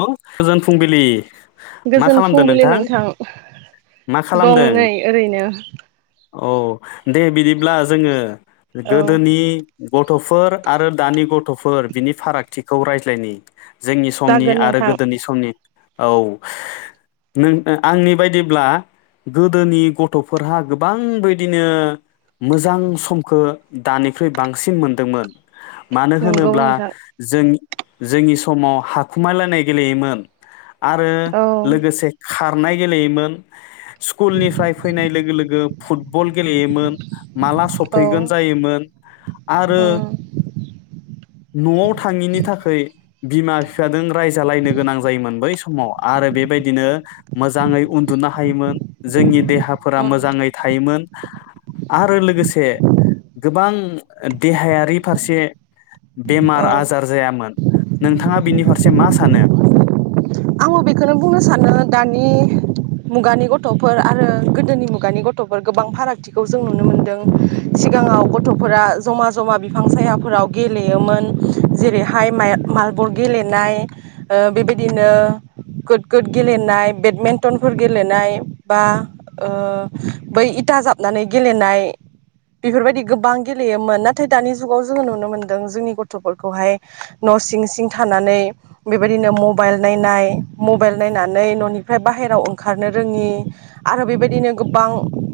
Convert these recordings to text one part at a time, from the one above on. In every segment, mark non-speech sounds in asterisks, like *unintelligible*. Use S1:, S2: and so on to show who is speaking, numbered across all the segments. S1: औ गोजोन फुंबिलि। मा
S2: गोजोन
S1: खालामदों
S2: फुंबिलि नोंथां
S1: मा
S2: दं
S1: खालामदों
S2: नै ओरैनो।
S1: औ दे बिदिब्ला जोङो।
S2: औ
S1: गोदोनि गथ'फोर आरो दानि गथ'फोर बिनि फारागथिखौ रायज्लायनि। जोंनि समनि
S2: जागोन
S1: आरो
S2: नोंथां
S1: गोदोनि समनि। औ नों आंनि बायदिब्ला गोदोनि गथ'फोरहा गोबां बैदिनो मोजां समखो दानिख्रुइ बांसिन मोनदोंमोन। मानो
S2: नंगौ
S1: होनोब्ला
S2: नोंथां
S1: जोंनि जोंनि समाव हाखु खुमायलायनाय गेलेयोमोन। आरो
S2: औ
S1: लोगोसे खारनाय गेलेयोमोन स्कुलनिफ्राय फैनाय लोगो लोगो फुटबल। गेलेयोमोन माला
S2: औ
S1: सफैगोन जायोमोन आरो
S2: उम
S1: न'आव थाङिनि थाखाय बिमा फि बिफाजों रायजालायनो गोनां जायोमोन बै समाव आरो बेबायदिनो मोजाङै उन्दुनो हायोमोन। जोंनि देहाफोरा
S2: उम
S1: मोजाङै थायोमोन। आरो लोगोसे गोबां देहायारि फारसे बेमार
S2: औ
S1: आजार जायामोन। नोंथाङा बिनि फारसे मा सानो।
S2: आंबो बेखौनो बुंनो सानो दानि मुगानि गथ'फोर आरो गोदोनि मुगानि गथ'फोर गोबां फारागथिखौ जों नुनो मोनदों सिगाङाव गथ'फोरा जमा जमा बिफां सायाफोराव गेलेयोमोन जेरैहायाइ माय-मारबल गेलेनाय ओ बेबायदिनो गुद गुद गेलेनाय बेडमेन्टनफोर गेलेनाय बा बै इथा जाबनानै गेलेनाय बेफोरबायदि गोबां गेलेयोमोन नाथाय दानि जुगाव जोङो नुनो मोनदों जोंनि गथ'फोरखौहाय न' सिं सिं थानानै बेबायदिनो मबाइल नायनाय मबाइल नायनानै न'निफ्राय बाहेराव ओंखारनो रोङि आरो बेबायदिनो गोबां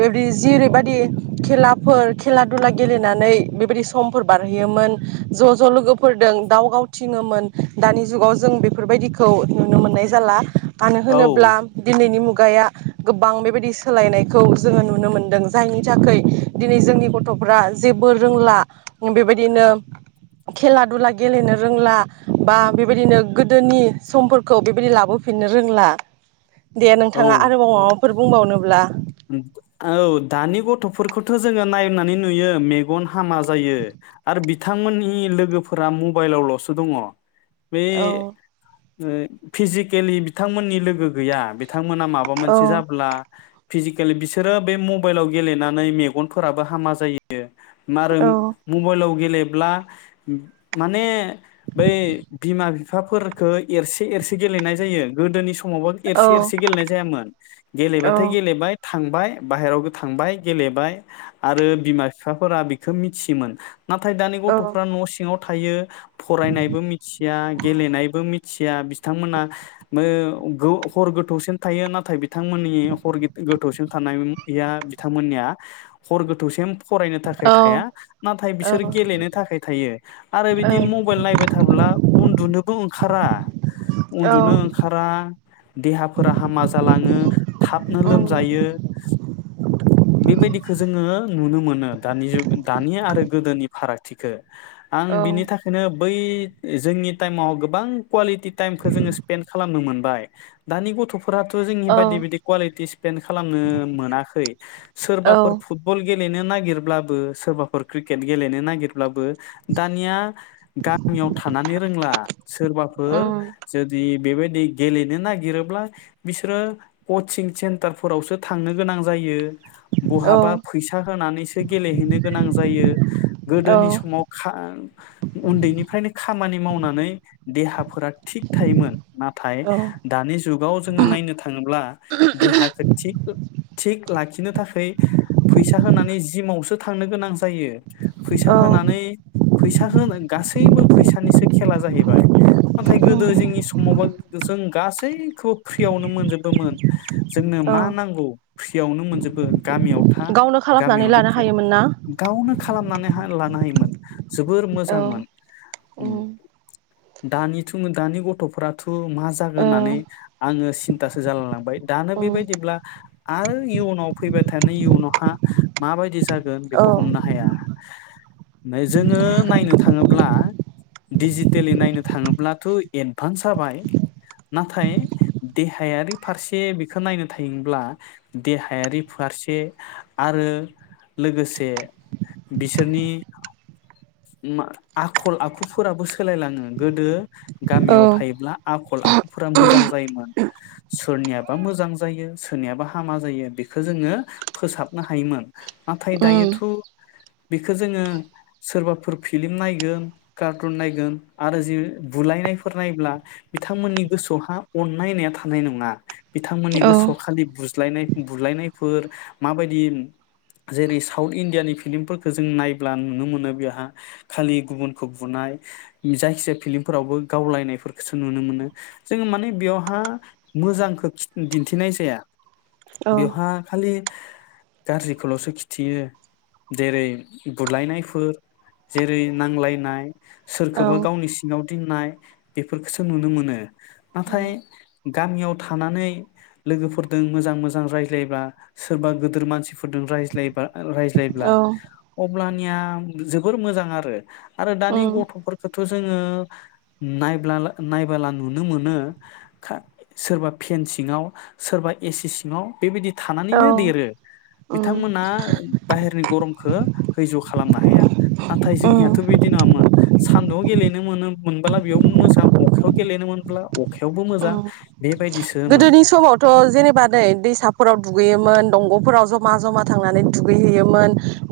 S2: बेबायदि जेरैबायदि खेलाफोर खेला दुला गेलेनानै बेबायदि समफोर बारहोयोमोन ज' ज' लोगोफोरदों दाव गावथिङोमोन दानि जुगाव जों बेफोरबायदिखौ नुनो मोननाय जाला। मानो
S1: औ
S2: होनोब्ला दिनैनि मुग गाया गोबां बेबायदि सोलायनायखौ जोङो नुनो मोनदों जायनि थाखाय दिनै जोंनि गथ'फ्रा जेबो रोंला बेबायदिनो खेला दुला गेलेनो रोंला बा बेबायदिनो गोदोनि समफोर खौ बेबायदि लाबोफिननो रोंला। दे नोंथाङा
S1: औ
S2: आरोबाव माबाफोर बुंबावनोब्ला।
S1: औ दानि गथ'फोरखौथ' जोङो नायनानै नुयो मेगन हामा जायो आरो बिथांमोननि लोगोफोरा मबाइलावल'सो दङ। बे
S2: औ
S1: ओ फिजिकेलि बिथांमोननि लोगो गैया बि थांमोना माबा
S2: औ
S1: मोनसे जाब्ला फिजिकेलि बिसोरो बे मबाइलाव गेलेनानै मेगनफोराबो हामा जायो। मारोम
S2: औ
S1: मबाइलाव गेलेब्ला माने बे बिमा बिफाफोरखौ एरसे एरसे गेलेनाय जायो गोदोनि स मावबा
S2: औ
S1: एरसे एरसे गेलेनाय जायामोन
S2: औ
S1: गेलेबाथाय बाय थांबाय बाहेरावबो थांबाय गेलेबाय आरो बिमा बिफाफोरा बेखौ मिथियोमोन। नाथाय दानि गथ'फ्रा न' सिङाव थायो फरायनायबो मिथिया गेलेनायबो मि थिया बिथांमोना मो गो हर गोथौसिन थायो नाथाय बिथांमोननि हर गे गोथौसिम थानायया बिथांमोननिया हर गोथौसिम फरायनो थाखाय थाया
S2: औ
S1: नाथाय
S2: औ
S1: बिसोर गेलेनो थाखाय थायो आरो बिदि मबाइल नायबाय थाब्ला उन्दुनोबो ओंखारा
S2: औ
S1: उन्दुनो ओंखारा देहाफोरा हामा जालाङो। थाबनो
S2: उम
S1: लोमजायो बेबायदिखौ जोङो नुनो मोनो दानि जु दानि आरो गोदोनि फारागथिखो। आं
S2: औ
S1: बिनि थाखायनो बै जोंनि टाइमाव गोबां कुवालिटि टाइमखौ जोङो स्पेन्ड खालामनो मोनबाय दानि गथ'फो फोराथ' जोंनि
S2: औ
S1: बायदि बिदि लिथिस्फेन खालामनो मोनाखै
S2: औ
S1: सोरबाफोर फुटबल गेलेनो नागिरब्लाबो सोरबाफोर क्रिकेट गेलेनो नागिरब्लाबो दानिया गामियाव थानानै रोंला सोरबाफोर
S2: उम
S1: जुदि बेबायदि गेलेनो नागिरोब्ला बिसोरो कचिं सेन्टारफोरावसो थांनो गोनां जायो।
S2: औ
S1: बहाबा फैसा होनानैसो गेलेहैनो गोनां जायो गोदोनि समाव खा उन्दैनिफ्रायनो खामानि मावनानै देहा फोरा थिग थायोमोन नाथाय
S2: औ
S1: दानि जुगाव जोङो नायनो थाङोब्ला देहाखो थिग थिग लाखिनो थाखाय फैसा होनानै जिमावसो थांनो गोनां जायो। फैसा
S2: औ
S1: होनानै फैसा होनो गासैबो फैसानिसो खेला जाहैबाय नाथाय
S2: उम
S1: गोदो जोंनि समावबा जों गासैखौबो फ्रियावनो मोनजोबोमोन। जोंनो मा
S2: औ
S1: नांगौ फ्रियावनो मोनजोबो गामियाव था
S2: गावनो खालामनानै
S1: गामियावनो
S2: लानो
S1: फ्रिन
S2: हायोमोन ना
S1: गावनो खालामनानै हा लानो हायोमोन जोबोर
S2: ओ
S1: मोजांमोन ओम
S2: उम
S1: दानिथु दानि गथ'फोराथ' मा जागोन
S2: औ
S1: होननानै आङो सिन्थासो जालाय लांबाय दानो
S2: उम
S1: बेबायदिब्ला आरो इयुनाव फैबाय थानाय इयुनावहा माबायदि जा न
S2: औ औ
S1: बेखौ हमनो हाया जोङो नायनो थाङोब्ला डिजिटेलि नायनो थाङोब्लाथ' एडभान्स जाबाय नाथाय देहायारि फार से बेखौ नायनो थायोब्ला देहायारि फारसे आरो लोगोसे बिसोरनि आखल आखुफोराबो सोलायलाङो गोदो गामियाव
S2: औ
S1: थायोब्ला आखल आखुफोरा मोजां जायोमोन सोरनिया बा मोजां जायो सोरनियाबा हामा जायो बेखौ जोङो फोसाबनो हायोमोन नाथाय दायोथ' बेखौ जोङो सोरबाफोर फिलिम नायगोन कारटुन नायगोन आरो जि बुलायनायफोर नायब्ला बिथांमोननि गोसोआवहा अन्नाय होननाया थानाय नङा बिथांमोननि गोसोआव खालि बुज बुलायनाय बुलायनायफोर माबायदि जेरै साउथ इण्डियानि फिलिमफोरखौ जों नायब्ला नुनो मोनो बेहा खालि गुबुनखौ बुनाय जायखिजाया फिलिमफोरावबो गावलायनायफोरखौसो नुनो मोनो जोंङो माने बेवहा मोजांखौ दिन्थिनाय जाया बिवहा खालि गाज्रिखौल'सो खिथियो जेरै बुलायनायफोर जेरै नांलायनाय
S2: औ
S1: सोरखौबा गावनि सिङाव नाय बेफोरखौसो नुनो मोनो
S2: उम
S1: नाथाय गामियाव था थानानै लोगोफोरजों मोजां मोजां रायज्लायबा सोरबा गोदोर मानसिफोरजों रायज्लायबा रायज्लायब्ला अब्लानो *unintelligible* जोबोर मोजां आरो आरो दानि गथ'फोरखौ थ' जोङो नायब्ला नायबोला नुनो मोनो सोरबा फेन सिङाव सोरबा एसि सिङाव बेबायदि
S2: औ
S1: थानानैनो देरो
S2: उम
S1: बिथांमोना बाहेरनि गरम हो हैज्य' खालामनो हाया नाथाय जोंनियाथ' बिदि नङामोन हान्दुआव गेलेनो मोनो मोनबोला बेयाव मोजां अखायाव गेलेनो मोनब्ला अखायावबो मोजां
S2: उम
S1: बेबायदि
S2: गोदोनि समावथ' जेनेबा नै दै सा फोराव दुगैयोमोन दंग'फोराव जमा जमा थांनानै दुगैहैयोमोन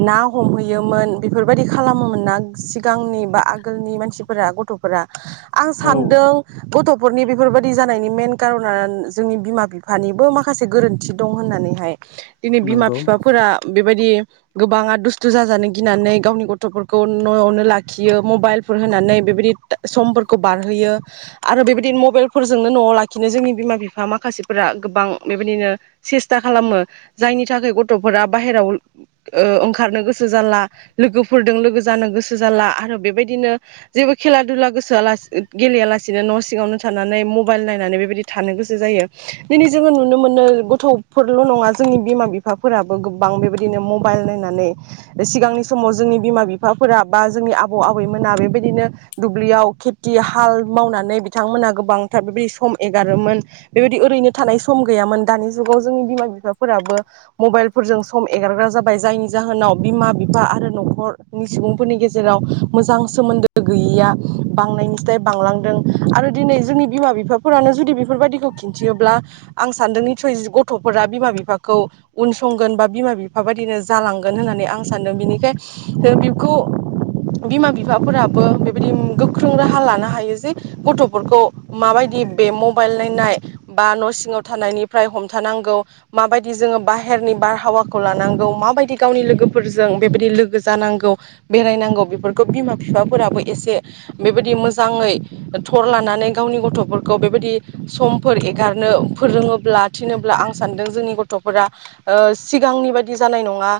S2: ना हमहैयोमोन बेफोरबायदि खालामोमोन ना सिगांनि बा आगोलनि मानसिफोरा गथ'फोरा आं
S1: औ
S2: सानदों गथ'फोरनि बेफोरबायदि जानायनि मेन कारन नान जोंनि बिमा बिफानिबो माखासे गोरोन्थि दं होननानै हाय दिनै बिमा
S1: नंगौ
S2: फिफाफोरा बेबायदि गोबाङा दुस्थु जाजानो गिनानै गावनि गथ'फोरखौ न'आवनो लाखियो मबाइलफोर होनानै बेबायदि समफोरखौ बारहोयो आरो बेबायदिनो मबाइल फोरजोंनो न'आव लाखिनो जोंनि बिमा-बिफा माखासेफोरा गोबां बेबायदिनो सेस्था खालामो जायनि थाखाय गथ'फोरा बाहेराव ओ ओंखारनो गोसो जाला लोगोफोरजों लोगो जानो गोसो जाला आरो बेबायदिनो जेबो खेला दुला गोसोया लासिनो गेलेया लासिनो न' सिङावनो थानानै मबाइल नायनानै बेबायदि थानो गोसो जायो दिनै जोङो नुनो मोनो गथ'फोरल' नङा जोंनि बिमा बिफाफोराबो गोबां बेबायदिनो म बाइल नायनानै सिगांनि समाव जोंनि बिमा-बिफाफोरा बा जोंनि आबौ आबैमोना बेबायदिनो दुब्लियाव खेथि हाल मावनानै बिथांमोना गोबांथार बेबायदि सम ए गारमोन बेबायदि ओरैनो थानाय सम गैयामोन दानि जुगाव जों बिमा-बिफाफोराबो मबाइलफोरजों सम एगारग्रा जाबाय जायनि जाहोनाव बिमा-बिफा आरो न'खरनि सुबुंफोरनि गेजेराव मोजां सोमोन्दो गैयिया बांनायनिसाय बांलांदों आरो दिनै जोंनि बिमा बिफाफोरानो जुदि बेफोरबायदिखौ खिन्थियोब्ला आं सान्दों निथसय ज गथ'फोरा बिमा-बिफाखौ उनसंगोन बा बिमा-बिफा बायदिनो जालांगोन होननानै आं सानदों बिनिखाय खो बिबखौ बिमा-बिफाफोराबो बेबायदि गोख्रों राहा लानो हायो जे गथ'फोरखौ मा बायदि बे मबाइल नायनाय बा न' सिङाव थानायनिफ्राय हमथानांगौ माबायदि जोङो बाहेरनि बारहावाखौ लानांगौ माबायदि गावनि लोगोफोरजों बेबादि लोगो जानांगौ बेरायनांगौ बेफोरखौ बिमा फिफाफोराबो एसे बेबायदि मोजाङै थर लानानै गावनि गथ'फोर खौ बेबायदि समफोर एगारनो फोरोङोब्ला थिनोब्ला आं सानदों जोंनि गथ'फोरा ओ सिगांनि बादि जानाय नङा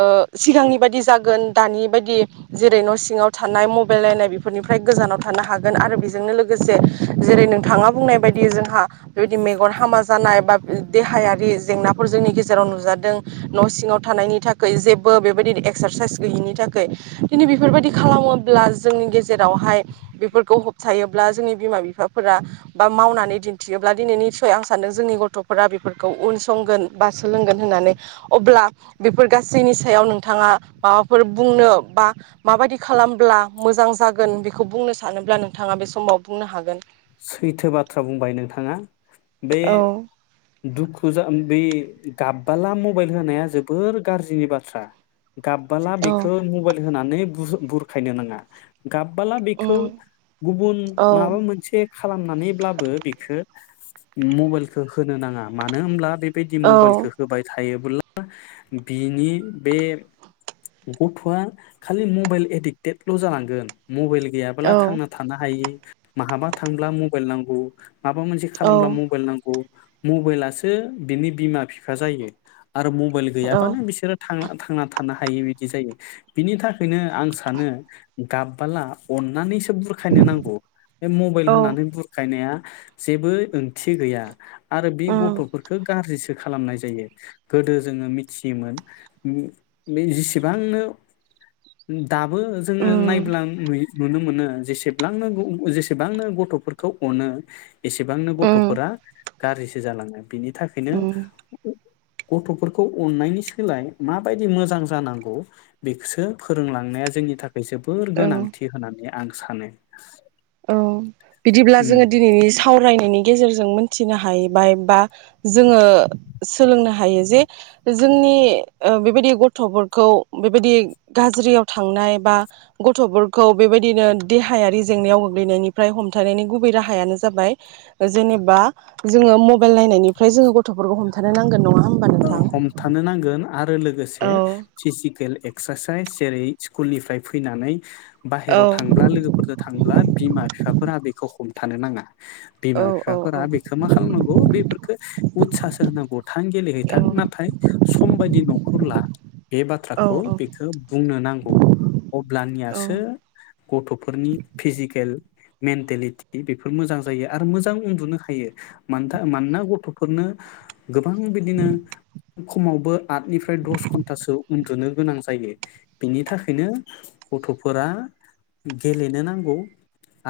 S2: ओ सिगांनि बाबदि जागोन दानि बायदि जेरै न' सिङाव थानाय मबाइल नायनाय बेफोरनिफ्राय गोजानाव थानो हागोन आरो बेजोंनो लोगोसे जेरै नों थाङा बुंनाय बायदि जोंहा बेबायदि मेगन हामा जानाय बा देहायारि जेंनाफोर जोंनि गेजेराव नुजादों न' सिङाव थानायनि थाखाय जेबो बेबायदि एक्सारसाइस गैयिनि थाखाय खिनथु बेफोरबायदि खालामोब्ला जोंनि गेजेरावहाय बेफोरखौ होबथायोब्ला जोंनि बिमा बिफाफोरा बा मावनानै दिन्थियोब्ला दिनैनि फाय आं सानदों जोंनि गथ'फोरा बेफोरखौ उनसंगोन बा सोलोंगोन होननानै अब्ला बेफोर गासैनि सायाव नोंथाङा माबाफोर बुंनो बा माबायदि खालामब्ला मोजां जागोन बेखौ बुंनो सानोब्ला नोंथाङा बे समाव बुंनो हागोन
S1: थो बाथ्रा बुंबाय नोंथाङा बे
S2: औ
S1: दुखु जा बे गाबबाला मबाइल होनाया जोबोर गाज्रिनि बाथ्रा‌। गाबबाला‌
S2: औ
S1: बेखो मबाइल होनानै बुह बुरखायनो नाङा। गाबबाला बेखौ
S2: उम
S1: गुबुन
S2: औ
S1: माबा मोन खालामनानैब्लाबो बेखो मबाइलखो होनो नाङा मानो होमब्ला बेबायदि
S2: औ
S1: मबाइलखो होबाय था थायोब्ला बिनि बे गथ'आ खालि मबाइल एडिक्टेदल जालांगोन‌। मबाइल गैयाब्ला
S2: औ
S1: थांना थानो हायै माहाबा। थांब्ला मबाइल नांगौ। माबा मोनसे खालामब्ला
S2: औ
S1: मबाइल नांगौ। मबाइलासो बिनि बिमा बिफा जायो। आरो मबाइल
S2: औ
S1: गैयाबानो बिसोरो थांना। थांना थानो हायि बिदि जायो बिनि थाखोयनो आं सानो गाबबाला अननानैसो बुरखायनो नांगौ। बेल
S2: औ
S1: होनानै बुरखायनाया। जेबो ओंथि गैया। आरो बे
S2: उम
S1: गथ'फोरखो गाज्रिसो खो खालामनाय जायो गोदो जोङो मिथियोमोन बे जिसेबांनो दाबो जोङो
S2: उम
S1: नायब्ला नुयो नुनो मोनो जेसेब्लांनांगौ जेसेब बांनो गथ'फोरखौ अनो एसेबांनो
S2: उम
S1: गथ'फोरा गाज्रिसो जालाङो। बिनि थाखोयनो
S2: उम
S1: गथ'फोरखौ अननायनि सोलाय माबायदि मोजां जानांगौ बेखोसो फोरोंलांनाया जोंनि थाख जोबोर
S2: औ
S1: गोनांथि होनानै आं सानो।
S2: औ। बिदिब्ला
S1: उम
S2: जोंङो दिनैनि सावरायनायनि। गेजेरजों मिथिनो हाहबाय बा जोङो सोलोंनो हायो जे जोंनि ओ बेबायदि गथ'फोरखौ बेबायदि गाज्रियाव थांनाय बा गथ'फोरखौ बेबायदिनो देहायारि जेंनायाव गोग्लोयनायनिफ्राय हमथानायनि गुबै राहायानो जाबाय जेनेबा जोंङो मबाइल नायनायनिफ्राय जोंङो गथ'फोरखौ हमथानो नांगोन नंङा।
S1: हमथानो नांगोन आरो लोगोसे
S2: औ
S1: फिजिकेल एक्सारसाइस जेरै स्कुलनिफ्राय फैनानै
S2: औ
S1: बाहेराव थांब्ला लोगोफोरजों थांब्ला बिमा बिफाफोरा बेखौ हम। थानो नाङा।
S2: औ
S1: बिमा बिफाफोरा
S2: औ
S1: बेखौ मा खालामनांगौ बेफोरखौ उत्सासो होनांगौ थां गेलेहै बिथां नाथाय सम बायदि न'खौला बे
S2: औ
S1: बाथ्राखौ बेखौ बुंनो नांगौ
S2: औ
S1: अब्लानियासो गथ'फोरनि फिजिकेल मेन्टेलिटि बेफोर मोजां जायो आरो मोजां उन्दुनो हायो मानोना गथ'फोरनो गोबां बिदिनो। खमावबो आटनिफ्राय दस घन्टासो उन्दुनो गोनां जायो बेनि थाखायनो गथ'फोरा गेलेनो नांगौ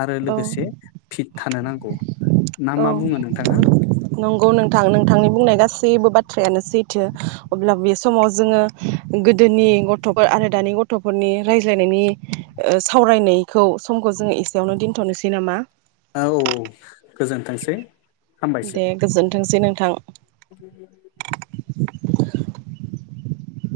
S1: आरो
S2: औ
S1: लोगोसे फिट थानो नांगौ। ना
S2: औ
S1: मा बुङो नोंथाङा
S2: नंगौ नोंथां नोंथांनि बुंनाय गासैबो बाथ्रा। थ्रायानो सैथो अब्ला बे समाव जोङो गोदोनि गथ'फोर आरो दानि गथ'फोरनि रायज्लायनायनि सावरायनायखौ समखौ जोङो एसेयावनो दोनथ'नोसै नामा
S1: औ औ औ गोजोनथोंसै। हामबायसै
S2: दे गोजोनथों। थोंसै नोंथां
S1: *inaudible*